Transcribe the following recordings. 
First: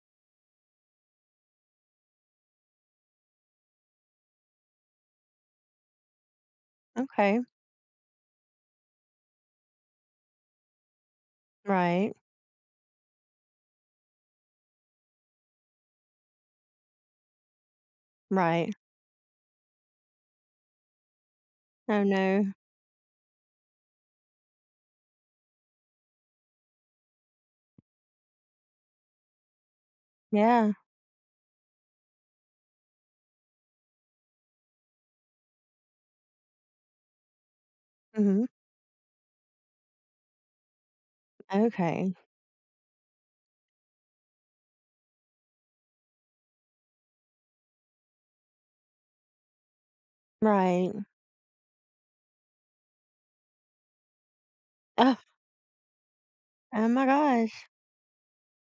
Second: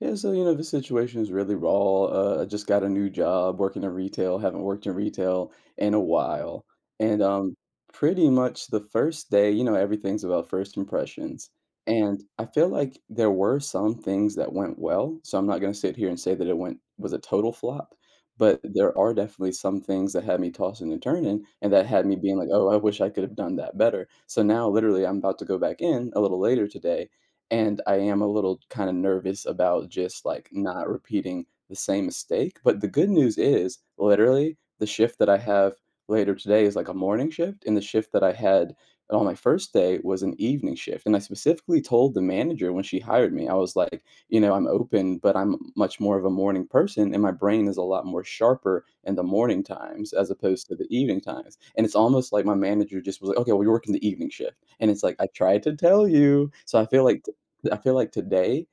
Yeah, so you know, this situation is really raw. I just got a new job working in retail, haven't worked in retail in a while. And Okay. Pretty much the first day, you know, everything's about first impressions. Right. And I feel like there were some things that went well. So I'm not going to sit here and say that it went was a total flop, but Right. there are definitely some things that had me tossing and turning and that Oh, had me being no. like, oh, I wish I could have done that better. So now literally I'm about to go back in a little later today and I am a little kind of nervous about just like Yeah. not repeating the same mistake. But the good news is, literally, the shift that I have later today is like a morning shift, and the shift that I Mhm. had on my first day was an evening shift. And I specifically told Okay. the manager when she hired me, I was like, you know, I'm open, but I'm much more of a morning person, and my brain is a lot more sharper in the morning times as opposed to the Right. evening times. And it's almost like my manager just was like, okay, well, you're working the evening shift. And it's like, Ugh. I tried to tell you. So I Oh feel my like gosh. I feel like today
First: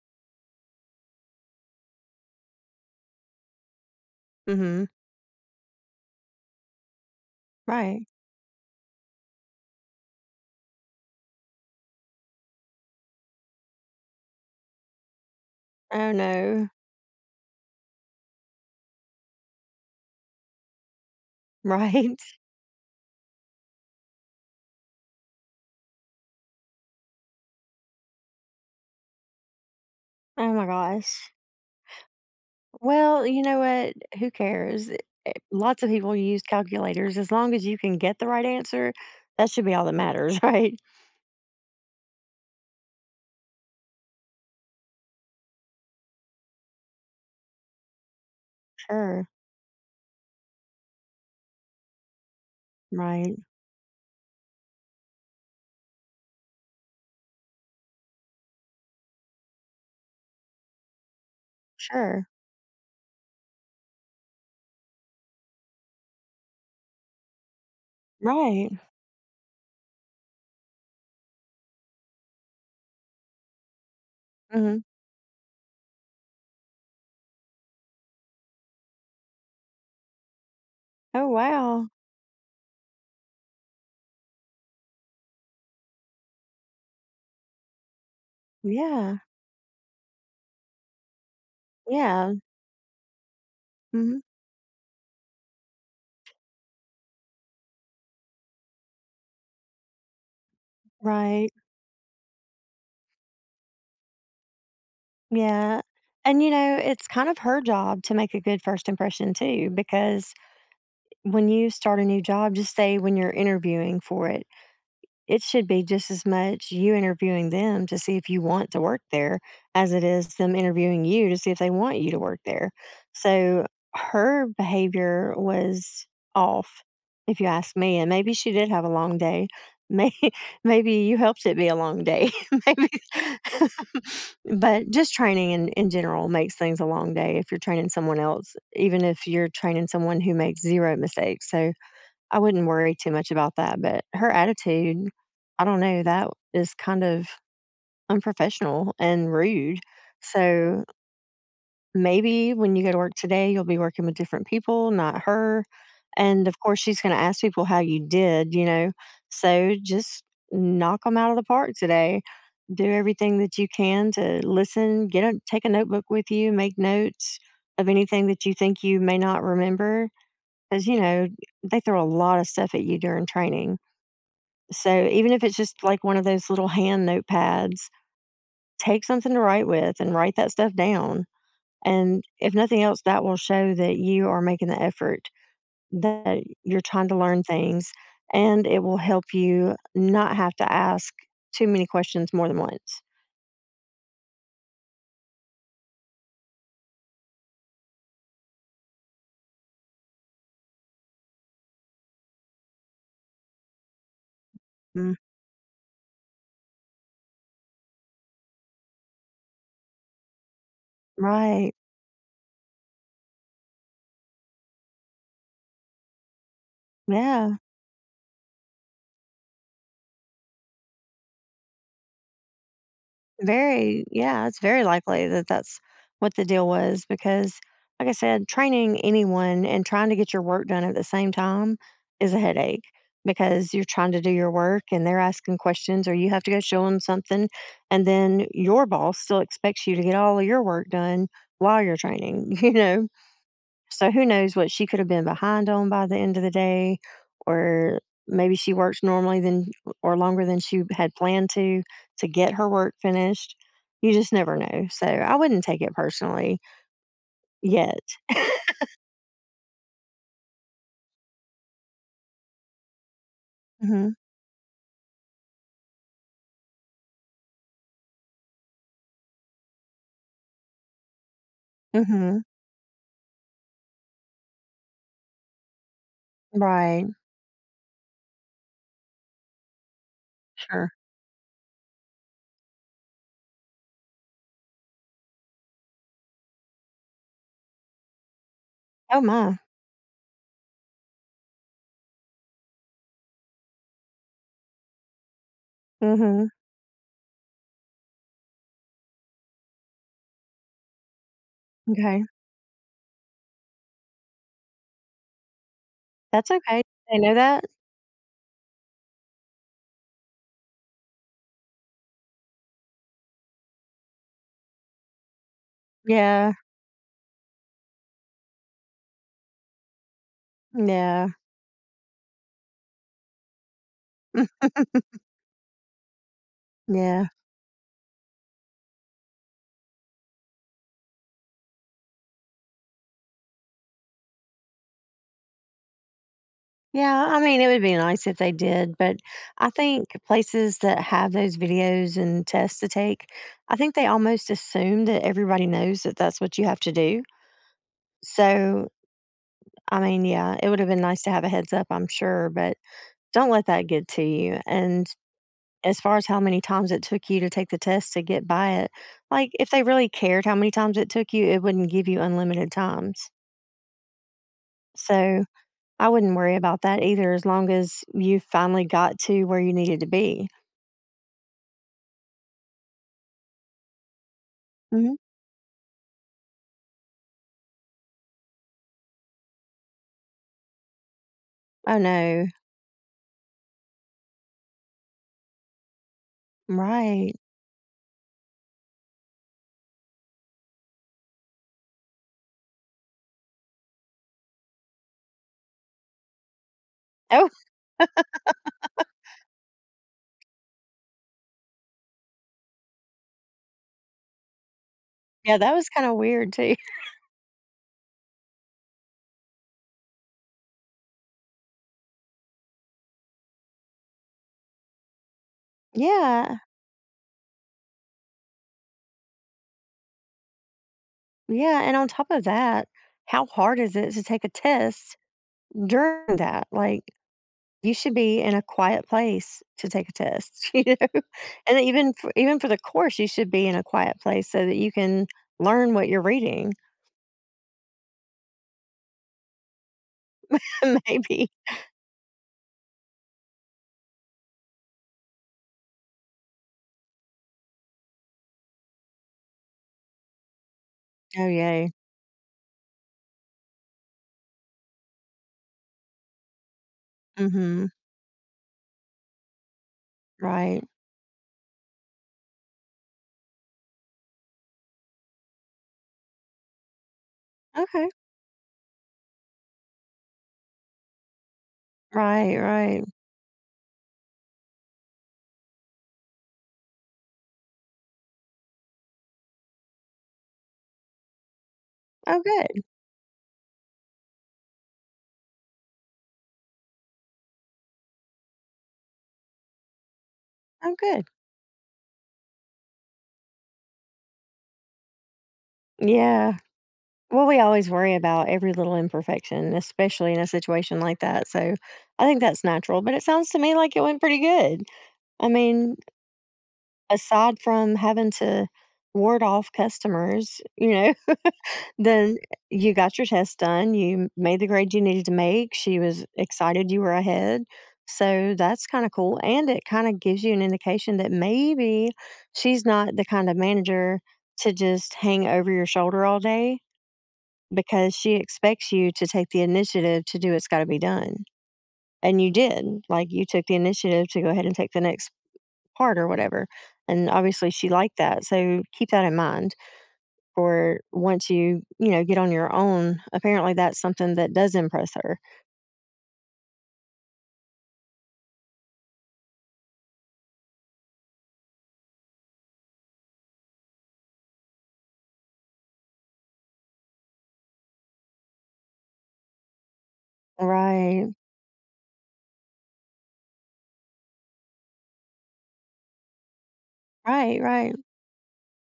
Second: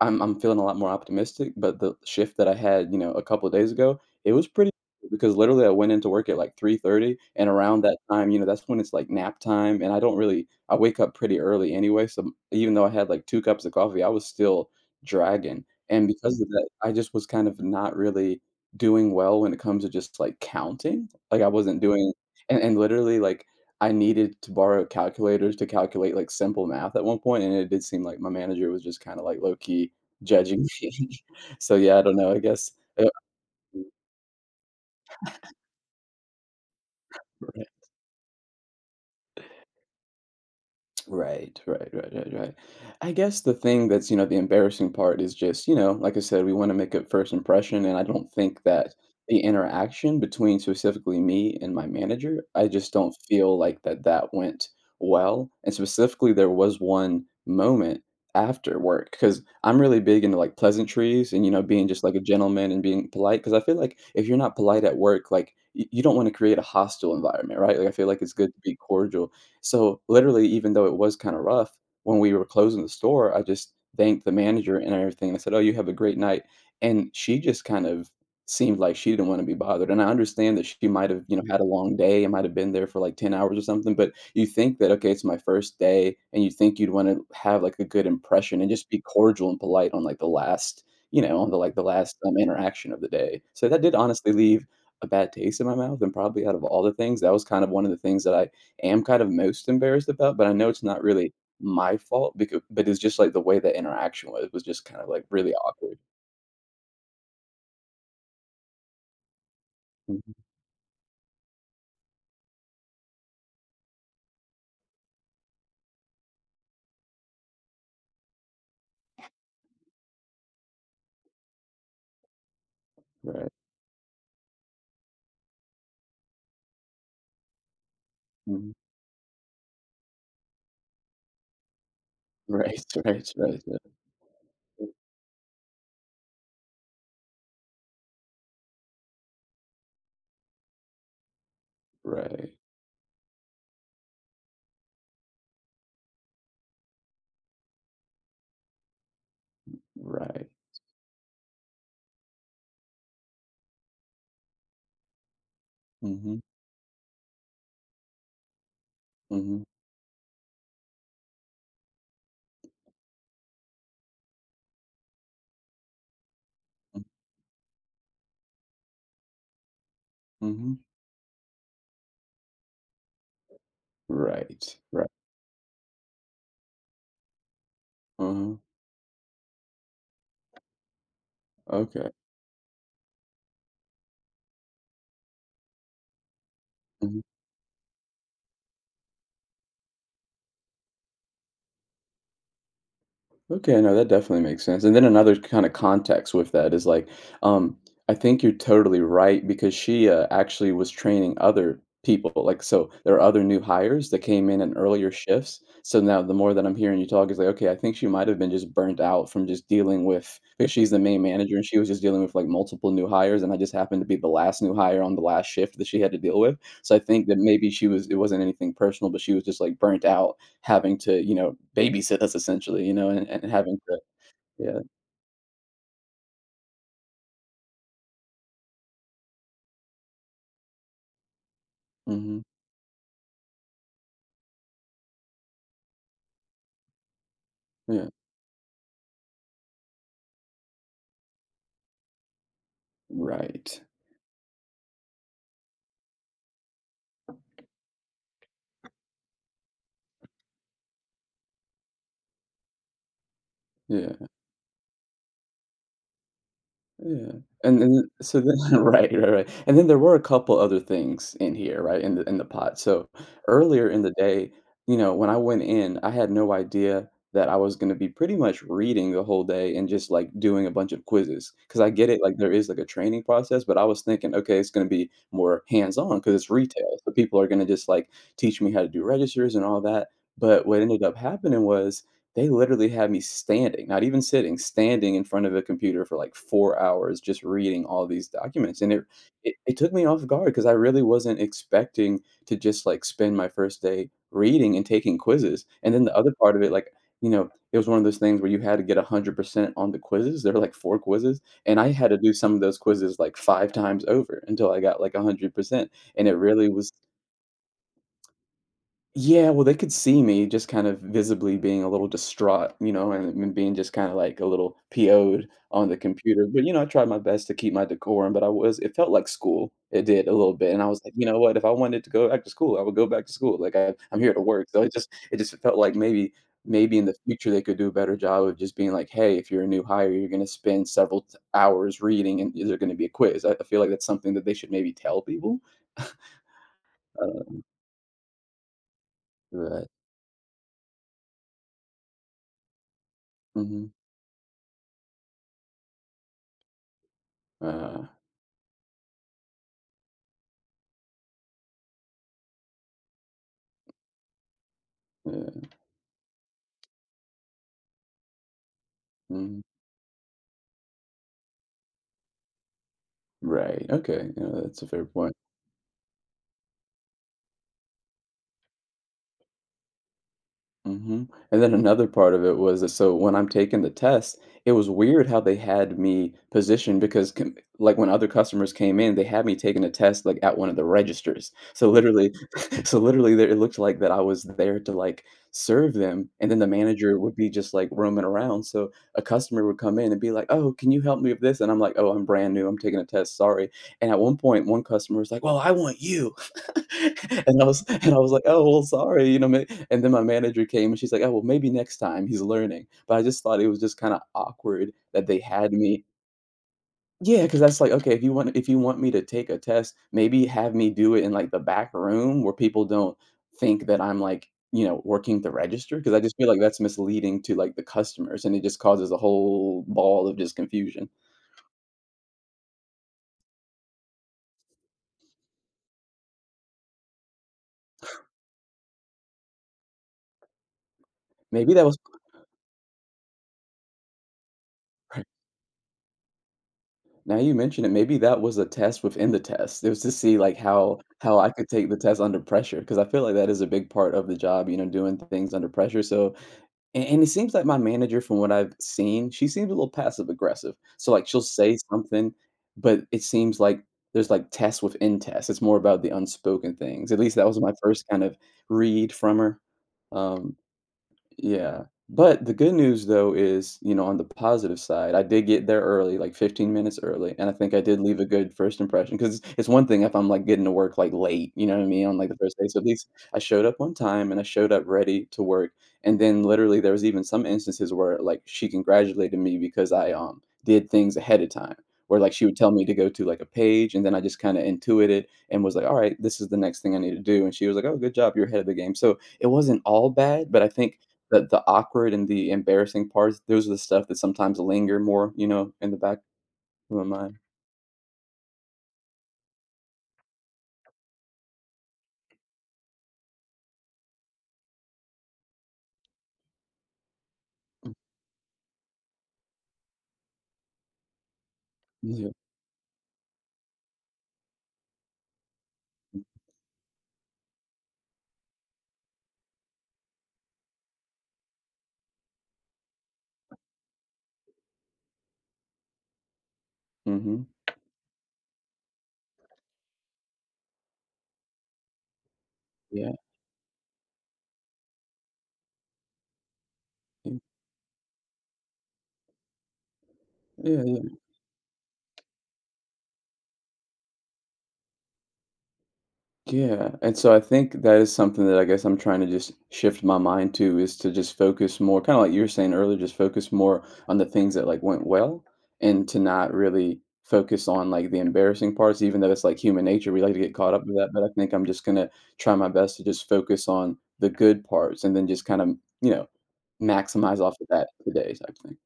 I'm feeling a lot more optimistic, but the shift that I had, you know, a couple of days ago, it was pretty Mhm. because literally I went into work at like 3:30 and around that Right. time, you know, that's when it's like nap time and I don't really I wake up pretty early anyway, so even though I had like 2 cups of coffee, I was still dragging. And Oh, because of that, no. I just was kind of not really doing well when it comes to just like counting. Like I wasn't doing Right. and literally like I needed to borrow calculators to calculate, like, simple math at one point, and it did seem like my manager was just kinda, like, low-key Oh judging my me. gosh. So, yeah, I don't know, I guess, uh Well, you know what? Who cares? Lots of people use calculators. As long as you can get the right answer, that should be all that matters, right? right, right, right, right, right. I guess the thing that's, you know, the embarrassing part is just, you know, like I said, we want to make a first impression. And I don't think that Sure. the interaction between specifically me and my manager, I just don't Right. feel like that went well. And specifically, there was one moment after work because I'm really big into like pleasantries and, you know, being just like a Sure. gentleman and being polite. Because I feel like if you're not polite at work, like, you don't want to create a hostile environment, right? Like I feel like it's good to Right. be cordial, so literally, even though it was kind of rough, when we were closing the store, I just thanked the manager Mhm. and everything. And I said, "Oh, you have a great night." And she just kind of seemed like she didn't want to be bothered. And I understand that she might have, Oh, you know, mhm, had a wow. long day and might have been there for like 10 hours or something. But you think that, okay, it's my first day, and you think you'd want to have like a good impression and just be Yeah. cordial and polite on like the last, you know, on the last Yeah. Interaction of the day. So that did Mhm. honestly leave a bad taste in my mouth. And probably out of all the things, that was kind of one of the things that I am kind of most embarrassed about, but I know it's not really Right. my fault because, but it's just, like, the way that interaction was just kind of, like, really Yeah. awkward. And, you know, it's kind of her job to make a good first impression too, Mhm. because when you start a new job, just say when you're interviewing for it, it should be just as much you interviewing them to see if you want to work there as it is them interviewing you to see if they want you to work there. Right. So her behavior was off, if you ask me. And maybe she did Mhm. have a long day. May Maybe you helped it be a long day. Right, Maybe. right, right, yeah. But just training in general makes things a long day if you're training someone else, even if you're training someone who makes zero mistakes. So I Right. wouldn't worry too much about that, but her attitude, I don't know, that is kind of unprofessional and rude. Right. So maybe when you go to work today, you'll be working with different people, not her. Mhm. And of course, she's going to ask people how you did, you know. Mhm. So just knock them out of the park today. Do everything that you can to listen, get a take a notebook with you, make Mm. notes of anything that you think you may not remember Mhm. because you know they throw a lot of stuff at you during training. Right. So Right. even if it's just like one of those little hand notepads, Uh-huh. take something to write with and write that stuff down. Okay. And if nothing else, that will show that you are making the effort, that you're trying to Mhm. learn things, and it will help you not have to ask too many questions more than once. Okay, no, that definitely makes sense. And then another kind of context with that is like, um, I think you're totally right because she actually was training other people. Like, so there are other new hires that came in earlier Mm. shifts. So now the more that I'm hearing you talk is like, okay, I think she might have been just burnt out from just dealing with because she's the main manager and Right. she was just dealing with like multiple new hires, and I just happened to be the last new hire on the last shift that she had to deal with. So I think that Yeah. maybe she was it wasn't anything personal, but she was just like burnt out having to, you know, babysit us essentially, you know, and having to, Very, yeah, it's yeah. very likely that that's what the deal was because, like I said, training anyone and trying to get your work done at the same time is a Mhm. headache because you're trying to do your work and they're asking questions or you have to go show them something. And Yeah. then your boss still expects you to get all of your work done while you're training, you know? Right. So who knows what she could have been behind on by the end of the day, or maybe she worked normally than or longer than she had planned to get her work finished. You Yeah. just never know. So I wouldn't take it personally Yeah, and then yet. so then right, right, right, and then there were a couple other things in here, right, in the pot, so earlier in the Mhm. day, you know, when I went in, I had no idea that I was gonna be pretty much reading the whole day and just, like, doing a bunch of quizzes. Because I get it, like, Mhm. there is, like, a training process, but I was thinking, "Okay, it's gonna be more hands-on on because it's retail, Right. so people are gonna just, like, teach me how to do registers and all that," but what Sure. ended up happening was they literally had me standing, not even sitting, standing in front of a computer for like 4 hours just reading all these documents, and it Oh it my. it took me off guard because I really wasn't expecting to just, like, spend my first day reading and taking quizzes, and then the other Mhm. part of it, like, you know, it was one of those things where you had to get 100% on the quizzes, there were, like, 4 quizzes, and I had to Okay. do some of those quizzes, like, 5 times over until I got, like, 100%, and it That's really okay. was, They know that. yeah, well, they could see me just kind of visibly being a little distraught, you know, and being just kinda, like, a little PO'd on the computer, Yeah. but, you know, I tried my best to keep my decorum, but I was it felt like school. It did a little bit, and I was like, "You Yeah. know what? If I wanted to go back to school, I would go back to school, like, I'm here to work." So it just felt like maybe maybe in the Yeah. future, they could do a better job of just being like, "Hey, if you're a new hire, you're gonna spend several t hours reading, and is there gonna be a quiz?" I feel like that's something that they should maybe tell people. Yeah, I mean, Um, it would be nice if they did, but I right. think places that have those videos and tests to take, I Mhm. think they almost assume that everybody knows that that's what you have to do. Uh So, I mean, yeah, it would have been nice to have a heads up, I'm sure, but don't let that get to you. And Yeah. as far as how many times it took you to take the test to get by it, like Mhm. if they really cared how many times it took you, it wouldn't give you unlimited times. Right, okay, yeah, that's a fair point. So, I wouldn't worry about that either as long as you finally got to where you needed to be. Mhm, and then another part of it was that so when I'm taking the test, it was Mhm. weird how they had me positioned because com like, when other customers came in, they had me taking a test, like, at one of the registers. So, Oh, literally no. so literally there it looked like that I was there to, like, serve them, and then the manager would Right. be just, like, roaming around, so a customer would come in and be like, "Oh, can you help me with this?" And I'm like, "Oh, I'm brand new, I'm taking a test, sorry." And at one point, one customer was like, "Well, I want you." Oh, And I was like, "Oh, well, sorry," you know, ma and then my manager came, and she's like, "Oh, well, maybe next time he's learning." But I just thought it was just kinda awkward that they yeah, had that was me, kinda weird too. yeah, because that's like, okay, if you want me to take a test, maybe have me do it in, like, the back room where people don't think that I'm, like, you know, working the register, because I just feel Yeah. like that's misleading to, like, the customers, and it just causes a whole ball of just confusion. Yeah, and on top of that, how hard is it to take a test during that? Like, you should be in a quiet place to take a test, you know? Maybe And that was even for the course, you should be in a quiet place so that you can learn what you're reading, Now you mention it, maybe that was a test within the test. It was to see, like, how I maybe. could take the test under pressure because I feel like that is a big part of the job, you know, doing things under pressure, so and it seems like my manager, from what I've seen, she seems a little passive aggressive. So, like, she'll Oh, say yay. something, but it seems like there's, like, tests within tests. It's more about the unspoken things. At least that was my Mhm. first kind of read from her. Um, Right. yeah. But the good news though is, you know, on the positive side, I did get there early, like 15 minutes early, and I think I did Okay. leave a good first impression because it's one thing if I'm like getting to work like late, you know what I mean, on like the Right, first day. So at right. least I showed up on time and I showed up ready to work. And then literally there was even some instances where like she congratulated me because I did things ahead of time. Where like Oh, she would tell good. me to go to like a page and then I just kind of intuited and was like, all right, this is the next thing I need to do. And she was like, oh, good job, you're ahead of the game. So it wasn't all bad, but I Oh, think good. the awkward and the embarrassing parts, those are the stuff that sometimes linger more, you know, in the back Yeah. of my mind. Well, we always worry about every little imperfection, especially in a situation like that. So I think that's natural, but it sounds to me like it went pretty good. I mean, aside Mm, from having to ward off customers, you know, yeah. then you got your test done, you made the grade you needed to make. She was excited you were ahead. So that's kind of cool. And it kind of gives you an indication that maybe she's not the kind of manager to just hang over your shoulder all day Mhm. because she expects you to take the initiative to do what's got to be done. And you did. Yeah. Like you took the initiative to go ahead and take the next part or whatever. And Yeah. obviously she liked that. So keep that in mind Yeah, for yeah. once you, you know, get on your own. Apparently that's something that does impress her. Yeah, and so I think that is something that I guess I'm trying to just shift my mind to is to just focus more, kind of like you were saying earlier, just focus more on the things that like went well and to not really focus on like the embarrassing parts, even though it's like human nature. We like to get caught up with that. But I Right. think I'm just gonna try my best to just focus on the good parts and then just kind of, you know, maximize off Right. of that Right. today type thing.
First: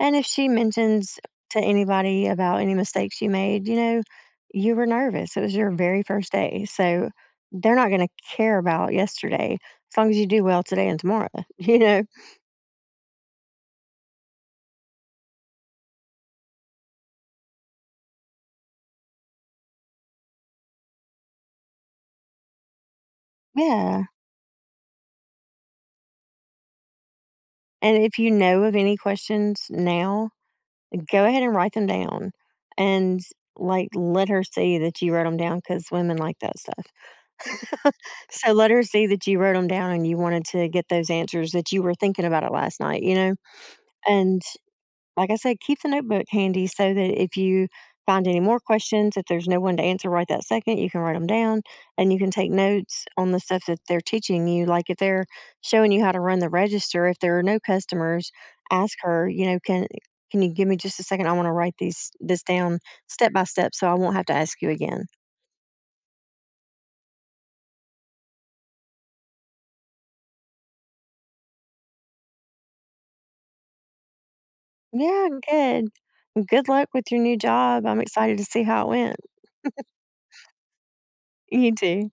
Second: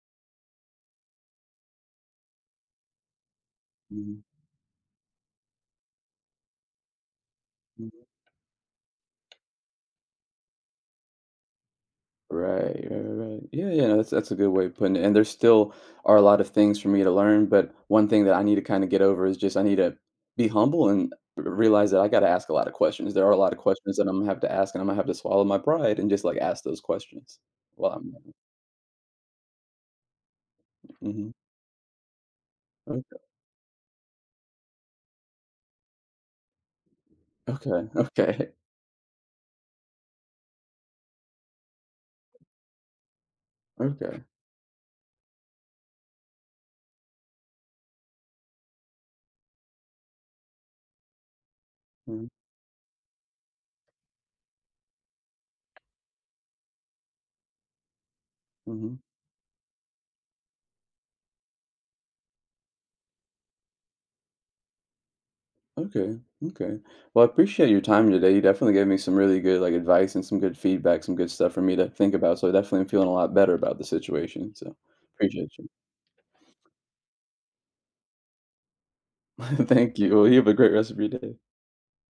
And if she mentions to anybody about any mistakes you made, you know, Mhm. you were nervous. It was your very first day. So they're not going to care about yesterday as long as you do well today and tomorrow, you know? Right, right, right. Yeah, yeah, no, that's a good way of putting it. And there still are a lot of things for me to learn, but one thing that I need to kind of get over is just I need to be humble and realize that I got to ask a lot of questions. There are a lot of questions Yeah. that I'm gonna have to ask, and I'm gonna have to swallow my pride and just like ask those questions while And I'm. if you know of any questions now, go Hmm. ahead and write them down Okay, and like let her see that you wrote them down because women like that stuff. okay, okay, So let her see that you wrote them down and you wanted to get those answers that you were thinking about it last night, you know? okay. And like I said, keep the notebook handy so that if you find any more questions, if there's no one to answer right that second, you can write them down and you Mm-hmm. can take notes on the stuff that they're teaching you. Like if they're showing you how to run the register, if there are no customers, Mm-hmm. ask her, you know, can you give me just a second? I want to write these this down step by step so I won't have to ask you again. Okay, okay. Well, I appreciate your time today. You definitely gave me some really good like advice and some good feedback, some good stuff for me to think about. So I definitely am feeling a lot better about the situation. So Yeah, appreciate you. good. Good luck with your new job. I'm excited to see how it went. Thank you. Well, you have a great rest of your day. You too.